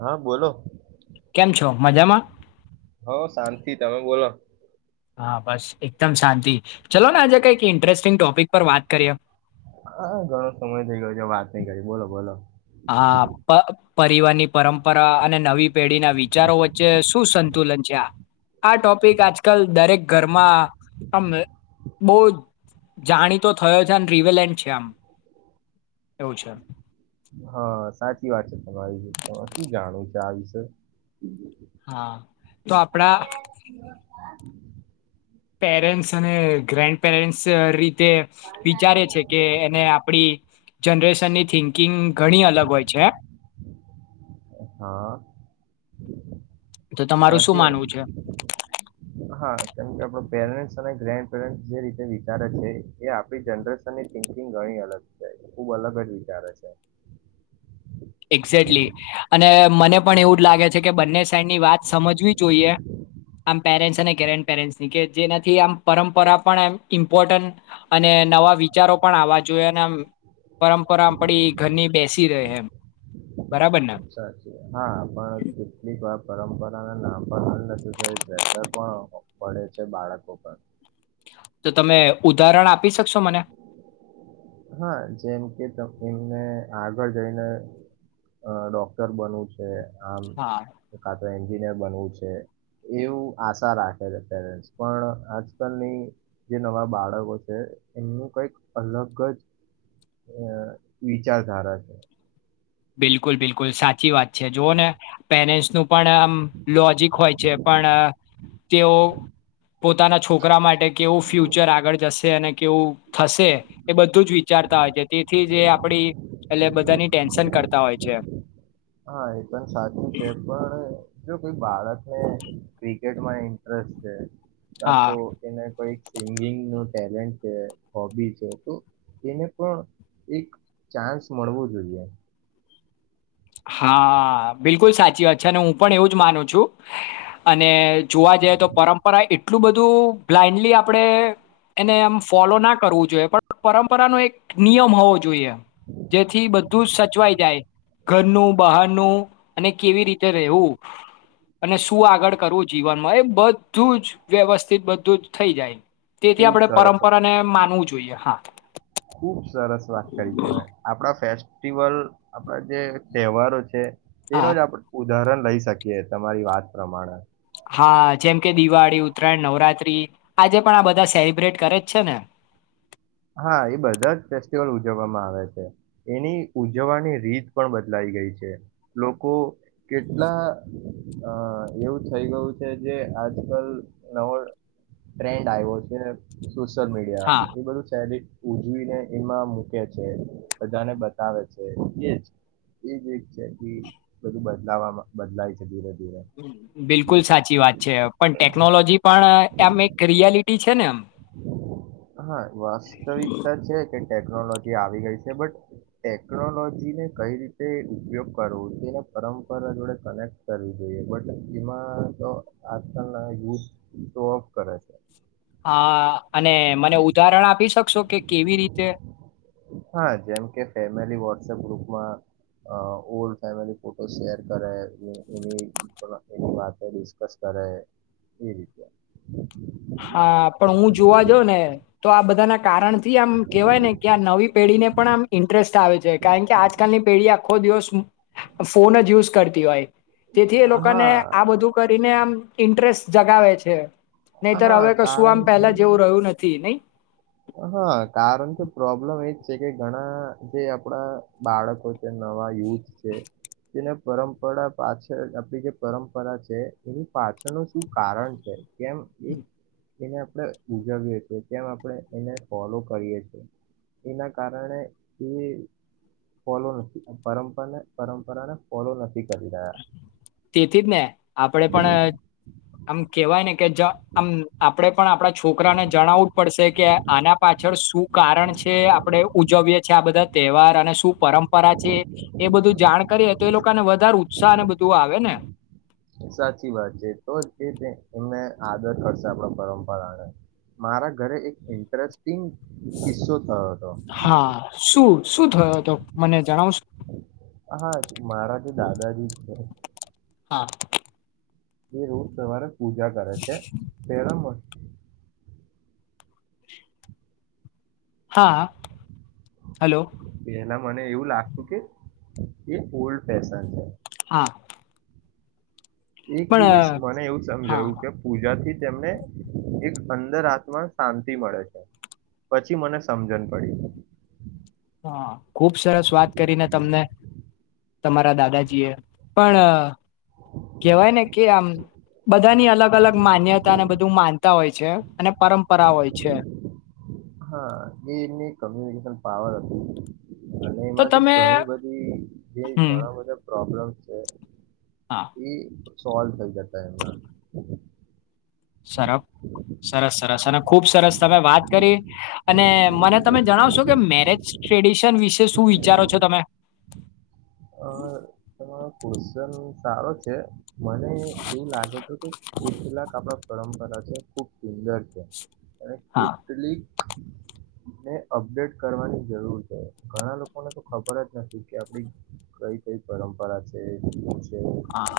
હા બોલો કેમ છો મજામાં? હ શાંતિ તમે બોલો? હા બસ એકદમ શાંતિ ચલો ને આજે કઈક ઇન્ટરેસ્ટિંગ ટોપિક પર વાત કરીએ હા ઘણો સમય થઈ ગયો છે વાત નઈ કરી બોલો બોલો હા પ પરિવારની પરંપરા અને નવી પેઢીના વિચારો વચ્ચે શું સંતુલન છે આ આ ટોપિક આજકાલ દરેક ઘરમાં આમ બો જાણીતો થયો છે અને રવેલેન્ટ છે આમ એવું છે. હા સાચી વાત છે તમારી શું જાણવું છે આ વિશે હા તો આપડા પેરેન્ટ્સ અને ગ્રાન્ડ પેરેન્ટ્સ રી તે વિચારે છે કે એને આપડી જનરેશનની થિંકિંગ ઘણી અલગ હોય છે. હા. તો તમારું શું સાચી વાત માનવું છે? હા કેમ કે આપણ પેરેન્ટ્સ અને ગ્રેન્ડ પેરેન્ટસ જે રીતે વિચારે છે એ આપણી જનરેશનની થિંકિંગ ઘણી અલગ છે ખુબ અલગ જ વિચારે છે. એક્ઝેક્ટલી અને મને પણ એવું જ લાગે છે કે બંને સાઈડની વાત સમજવી જોઈએ આમ પેરેન્ટ્સ અને ગ્રેન્ડ પેરેન્ટ્સની કે જેનાથી આમ પરંપરા પણ એમ ઈમ્પોર્ટન્ટ અને નવા વિચારો પણ આવવા જોઈએ. અને આમ પરંપરા આપણી ઘરની બેસી રહે એમ. બરાબર ને સાચી હા પણ કેટલીક વાર પરંપરાના નામ પણ તો પ્રેશર પણ પડે છે બાળકો પર. તો તમે ઉદાહરણ આ હા જેમ કે તમને આગળ જઈને ડોક્ટર બનવું આમ હા [unintelligible] એન્જિનિયર બનવું છે એવું આશા રાખે છે પેરેન્ટ્સ પણ આજકાલની જે નવા બાળકો છે એમનું કંઈક અલગ જ વિચારધારા છે. બિલકુલ બિલકુલ સાચી વાત છે જુઓ ને પેરેન્ટસનું પણ આમ લોજિક હોય છે પણ તેઓ પોતાના છોકરા માટે કેવું ફ્યુચર આગળ જશે અને કેવું થશે એ બધું જ વિચારતા હોય છે તેથી જે આપણી એટલે બધાની ટેન્શન કરતા હોય છે. હા એ પણ સાચું છે. પણ જો કોઈ બાળકને ક્રિકેટમાં ઇન્ટરેસ્ટ છે. કા હા તો એને કોઈક સિંગિંગ નું ટેલેન્ટ છે હોબી છે તો એને પણ એક ચાન્સ મળવો જોઈએ. હા બિલકુલ સાચી વાત છે અને હું પણ એવું જ માનું છું અને જોવા જઈએ તો પરંપરા એટલું બધું બ્લાઈન્ડલી આપણેે એને એમ ફોલો ના કરવું જોઈએ પણ પરંપરાનો એક નિયમ હોવો જોઈએ. જેથી બધું જ સચવાઈ જાય. ઘરનું બહારનું અને કેવી રીતે રહેવું અને શું આગળ કરવું જીવનમાં એ બધું જ વ્યવસ્થિત બધું જ થઈ જાય. તેથી ખુબ આપણે સરસ પરંપરાને માનવું જોઈએ. જોઈએ હા. [inaudible] સરસ વાત કરી આપણા ફે સ્ટિવલ આપણા જે તહેવારો છે. હા તેનો જ આપડે ઉદાહરણ લઈ શકીએ તમારી વાત પ્રમાણે હા જેમ કે દિવાળી ઉતરાયણ નવરાત્રી આજે પણ આ બધા સેલિબ્રેટ કરે જ છે ને હા એ બધા જ ફેસ્ટિવલ ઉજવવામાં આવે છે એની ઉજવવાની રીત પણ બદલાઈ ગઈ છે લોકો કેટલા અ એવું થઈ ગયું છે જે આજ કલ નવો ટ્રેન્ડ આવ્યો છે ને સોશિયલ મીડિયા હા એ બધું ઉજવીને એમાં મૂકે છે બધાને બતાવે છે એ એજ એક છે બધું બદલા બદલાય છે ધીરે ધીરે બિલકુલ સાચી વાત છે પણ ટેકનોલોજી પણ આમ એક રિયાલિટી છે ને એમ હા વાસ્તવિકતા છે જ. કે ટેકનોલોજી આવી ગઈ છે બટ ટેકનોલોજીને કઈ રીતે ઉપયોગ કરવો એને પરંપરા જોડે કનેક્ટ કરવી જોઈએ બટ એમાં તો આજકાલના યુથ શો ઓફ કરે છે. હા અને મને ઉદાહરણ આપી શકશો કે કેવી રીતે હા જેમ કે ફેમિલી વોટસઅપ ગ્રુપમાં ઓલ્ડ ફેમિલી ફોટો શેર કરે એ એની વા ડિસ્કસ કરે એ રીતે હા પણ હું જોવા જ ને તો આ બધા બધાના કારણથી આમ કહેવાય ને કે આ નવી પેઢીને પણ આમ ઇન્ટરેસ્ટ આવે છે કારણ કે આજકાલની પેઢી આ આખો દિવસ ફોન જ યુઝ કરતી હોય તેથી એ હા લોકોને આ બધું કરીને આમ ઇન્ટરેસ્ટ જગાવે છે. નહીતર હા હવે કશું આમ કારણ કે પેલા જેવું રહ્યું નથી નહી હા કારણ કે પ્રોબ્લેમ એજ છે કે ઘણા જે આપણા બાળકો જે નવા યુથ છે જેને પરંપરા પાછળ આપણી જે પરંપરા છે એની પાછળનું શું કારણ છે કેમ એક એને આપણે ઉજવીએ છીએ કેમ આપણે એને ફોલો કરીએ છે એના કારણે એ ફોલો નથી પરંપરાને પરંપરાને ફોલો નથી કરી રહ્યા. તેથી જ ને આપડે પણ આમ કેવાય ને. કે જ આમ આપડે. પણ આપણા છોકરાને જણાવું. પડ કે આના પાછળ શું કારણ છે આપણે ઉજવીએ છી આ બધા તહેવાર અને શું પરંપરા છે એ બધું જાણ કરીએ તો એ લોકોને વધારે ઉત્સાહ અને. તું આવે ને. સાચી વાત છે તો એમને આદર કરશે આપણા પરંપરાને મારા ઘરે એક ઇન્ટરેસ્ટ. હા શું શું થયો હતો મને જણાવશો. હા મારા તો દાદાજી છે. હા. એ ઉર તોવાર. પૂજા કરે છે તેરમ વષ. હા. હલો પેલા મને એવું લાગતું કે. એ ઓલ્ડ ફેશન છે. હા એક દિવસ પણ મને એવું હા સમજાવ્યું કે પૂજા થી. ને એક અંદર આાત્મા શાંતિ મળે છે પછી મને સમજણ પડી. હા ખુબ સરસ વાત કરીને તમને તમારા દાદાજી એ પણ કેહેવાય ને કે આમ બધાની અલગ અલગ માન્યતાને બધું માનતા હોય છે અને પરંપરા હોય છે. હા એ એમની કોમ્યુનિકેશન પાવર હતી. અને તો એમાંથી તમે ઘણી બધી જે હમ ઘણા બધા પ્રોબ્લેમ. છે. હા [inaudible] સોલ્વ થઈ જતા એમના. સરસ સરસ સરસ અને ખુબ સરસ તમે વાત કરી અને મને તમે જણાવશો કે મેરેજ ટ્રેડિશન વિશે શું વિચારો છો તમે. ક્વેશચન સારો છે મને એવું લાગે છે કે કેટલાક આપણા પરંપરા છે ખુબ સંદર છે. એ હા કેથલિક. ને અપડેટ કરવાની જરૂર છે ઘણા લોકોને તો ખબર જ નથી કે આપડી કઈ કઈ પરંપરા. છે તે. હા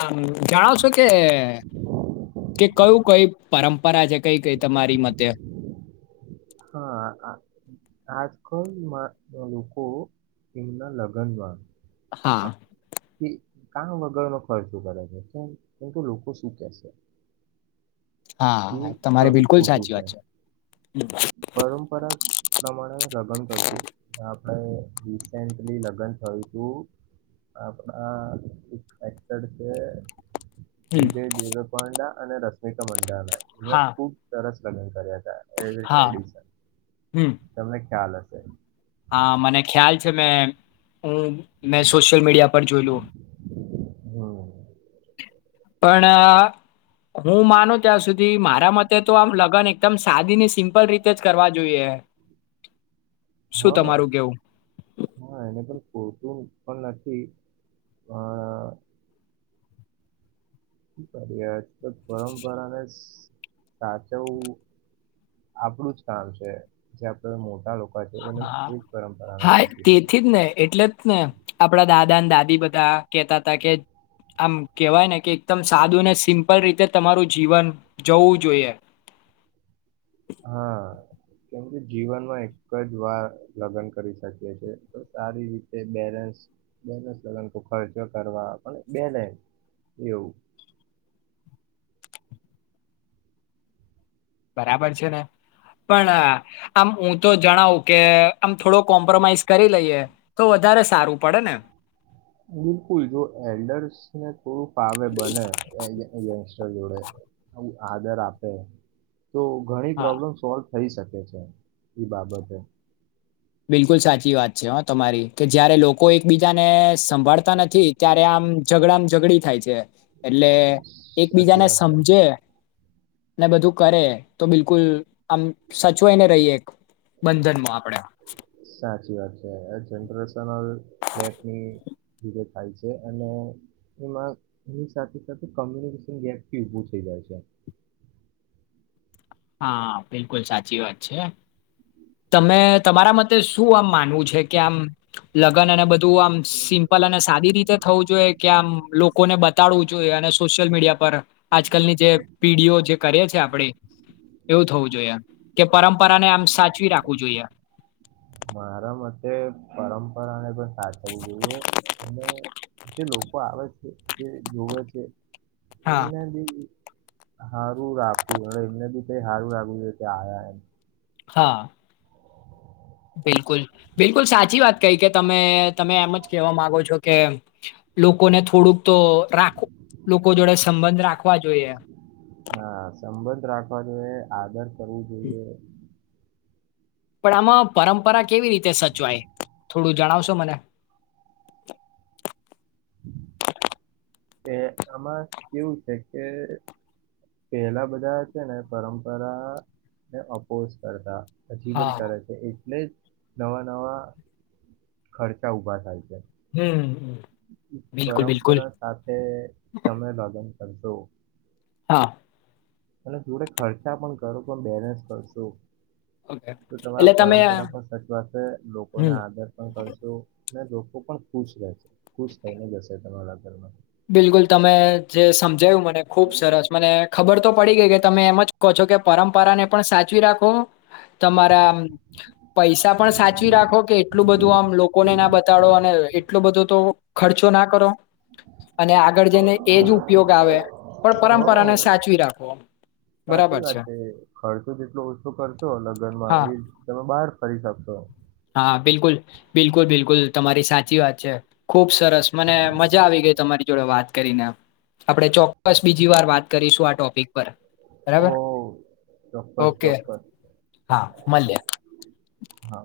આ જાણાવ છો કે કે કયું કઈ. [inaudible] પરા છે કઈ કઈ તમારી મતે. હા આજકાલ લોકો એમના લગ્નમાં. હા. કે કામ વગર ન ખર્ચો કરે છે કેમ કેમ કે લોકો શું કેશે. એ હા તમારી કરવું બિલકુલ ખોટું સાચી વાત છે. પરંપરા. નામણે. લગન કરશું અને રિસેન્ટલી લગ્ન થયું હતું આપણા એક એક્ટર છે હમ વિજય દેવપાંડા અને રશમિકા મંડ એ હા ખુબ સરસ લગન કરિયા હતા હા હમ [unintelligible] ખ્યાલ હશે હા મને ખ્યાલ છે મેં હું મેં સોશિયલ મીડિયા પર જોયલું હમ્મ પણ હું માનું ત્યાં સુધી મારા મતે તો આમ લગ્ન એકદમ સાદી ને સિમ્પલ રીતે જ કરવા જોઈએ શું હા તમારું કેવું? હા એને પણ [unintelligible] પણ નથી કરીએ આજલ પરંપરાને સાચવું આપડું જ કામ છે જે આપડે મોટા લોકો છે એને હા એજ પરંપરાને હા સાચવી શકે તેથી જ ને એટલે જ ને આપડા દાદા ને દાદી બધા કેતા હતા કે આમ કેવાય ને કે એકદમ સાદું ને સિમ્પલ રીતે તમારું જીવન જવું જોઈએ. હા કેમ કે જીવનમાં એક જ વાર લગ્ન કરી શકી છે તો સારી રીતે બેલેન્સ બેલેન્સ લગન તો ખર્ચ કરવા પણ બેલેન્સ એવું. બરાબર છે ને પણ આમ હું તો જણાવું કે આમ થોડો કોમ્પ્રોમાઈઝ કરી લઈએ તો વધારે સારું પડે ને. બિલકુલ જો એલ્ડર્સ ને થોડું પાવે બનેય [unintelligible] જોડે એવુ આદર આપે. તો ઘણી હા પ્રોબ્લેમ સોલ્વ થઈ શકે છે એ બાબતે. બિલકુલ સાચી વાત છે હ તમારી કે જયારે લોકો એકબીજાને સંભાળતા નથી ત્યારે આમ ઝઘડામાં ઝઘડી થાય છે. એટલે સાચી એકબીજાને વાત છે સમજે ને બધું કરે તો બિલકુલ આમ સચવાઈને રહીએ બંધનમાં આપડે. સાચી વાત છે આ જનરેશન [unintelligible] થાય છે અને એમાં એની સાથે સાથે કોમ્યુનિકેશન ગેપી ઉભું થઈ જાય છે. હા બિલકુલ સાચી વાત છે તમે તમારા મતે શું આમ માનવું છે કે આમ લગ્ન અને બધ ધું આમ સિમ્પલ અને સાદી રીતે થવું જોઈએ? કે આમ લોકોને બતાડવું જોઈએ અને સોશિયલ મીડિયા પર આજકાલની જે પીઢીઓ જે કરે છે આપડી એવું થવું જોઈએ કે પરંપરાને આમ સાચવી રાખવું જોઈએ. મારા મતે પરંપરાને પણ સાચવવું જોઈએ અને જે લોકો આવે છે જે જોવે છે. હા. એમના દી હારું રાખું અને એમને બી હારું રાખું એ કે આયા એમ. હા. બિલકુલ બિલકુલ સાચી વાત કઈ કે તમે તમે એમ જ કેવા માંગો છો કે લોકોને થોડુંક તો રાખ લોકો જોડે સંબંધ રાખવા જોઈએ. હા સંબંધ રાખવા જોઈએ આદર કરવું જોઈએ. પણ આમાં પરંપરા કેવી રીતે સચવાય થોડું જણાવશો મને? [inaudible] એ આમાં કેવું છે કે પેલા બધા છે ને પરંપરા ને અપોષ કરતા. અજીવન હા કરે છે એ ને નવા નવા ખર્ચા ઊભા થાય છે. હમ. બિલકુલ બિલકુલ પરંપરા સાથે સમય ભાગન. સંંતો. હા. અને થોડું ખર્ચા પણ કરો પણ બેલેન્સ કરશો. ઓકે તો તમારા એટલે તમે પરંપરા પણ સચવાશે લોકોને હમ આદર પણ કરશું. ને લોકો પણ ખુશ રહે છે ખુશ થઈને જશે તમારા ઘરમાં. બિલકુલ તમે જે સમજાયું મ ખુબ સરસ મ ખબર તો પડી ગઈ કે તમે એમ જ કહો છો કે પરંપરા ને પણ સાચવી રાખો તમારા પૈસા પણ સાચવી રાખો કે એટલું બધું આમ લોકોને ના બતાડો અને એટલો બધો તો ખર્ચો ના કરો. અને આગળ જઈને એજ ઉપયોગ આવે, હ પણ પરંપરાને સાચવી રાખો, સાચી બરાબર વાત છે. ખર્ચો જેટલો ઓછો કરશો લગ્નમાં હા, એ તમે બહાર ફરી શકશો હા બિલકુલ. બિલકુલ-બિલકુલ. તમારી સાચી વાત છે. ખુબસ રસ, મને મજા આવી ગઈ તમારી વાત કરીને એમ. આપણે ચોક્કસ બીજી વાર વાત કરીશું આ ટોપિક પર. બરાબર! ઓહ ચોક્કસ ઓકે, ચોક્કસ હા મલીએ. હા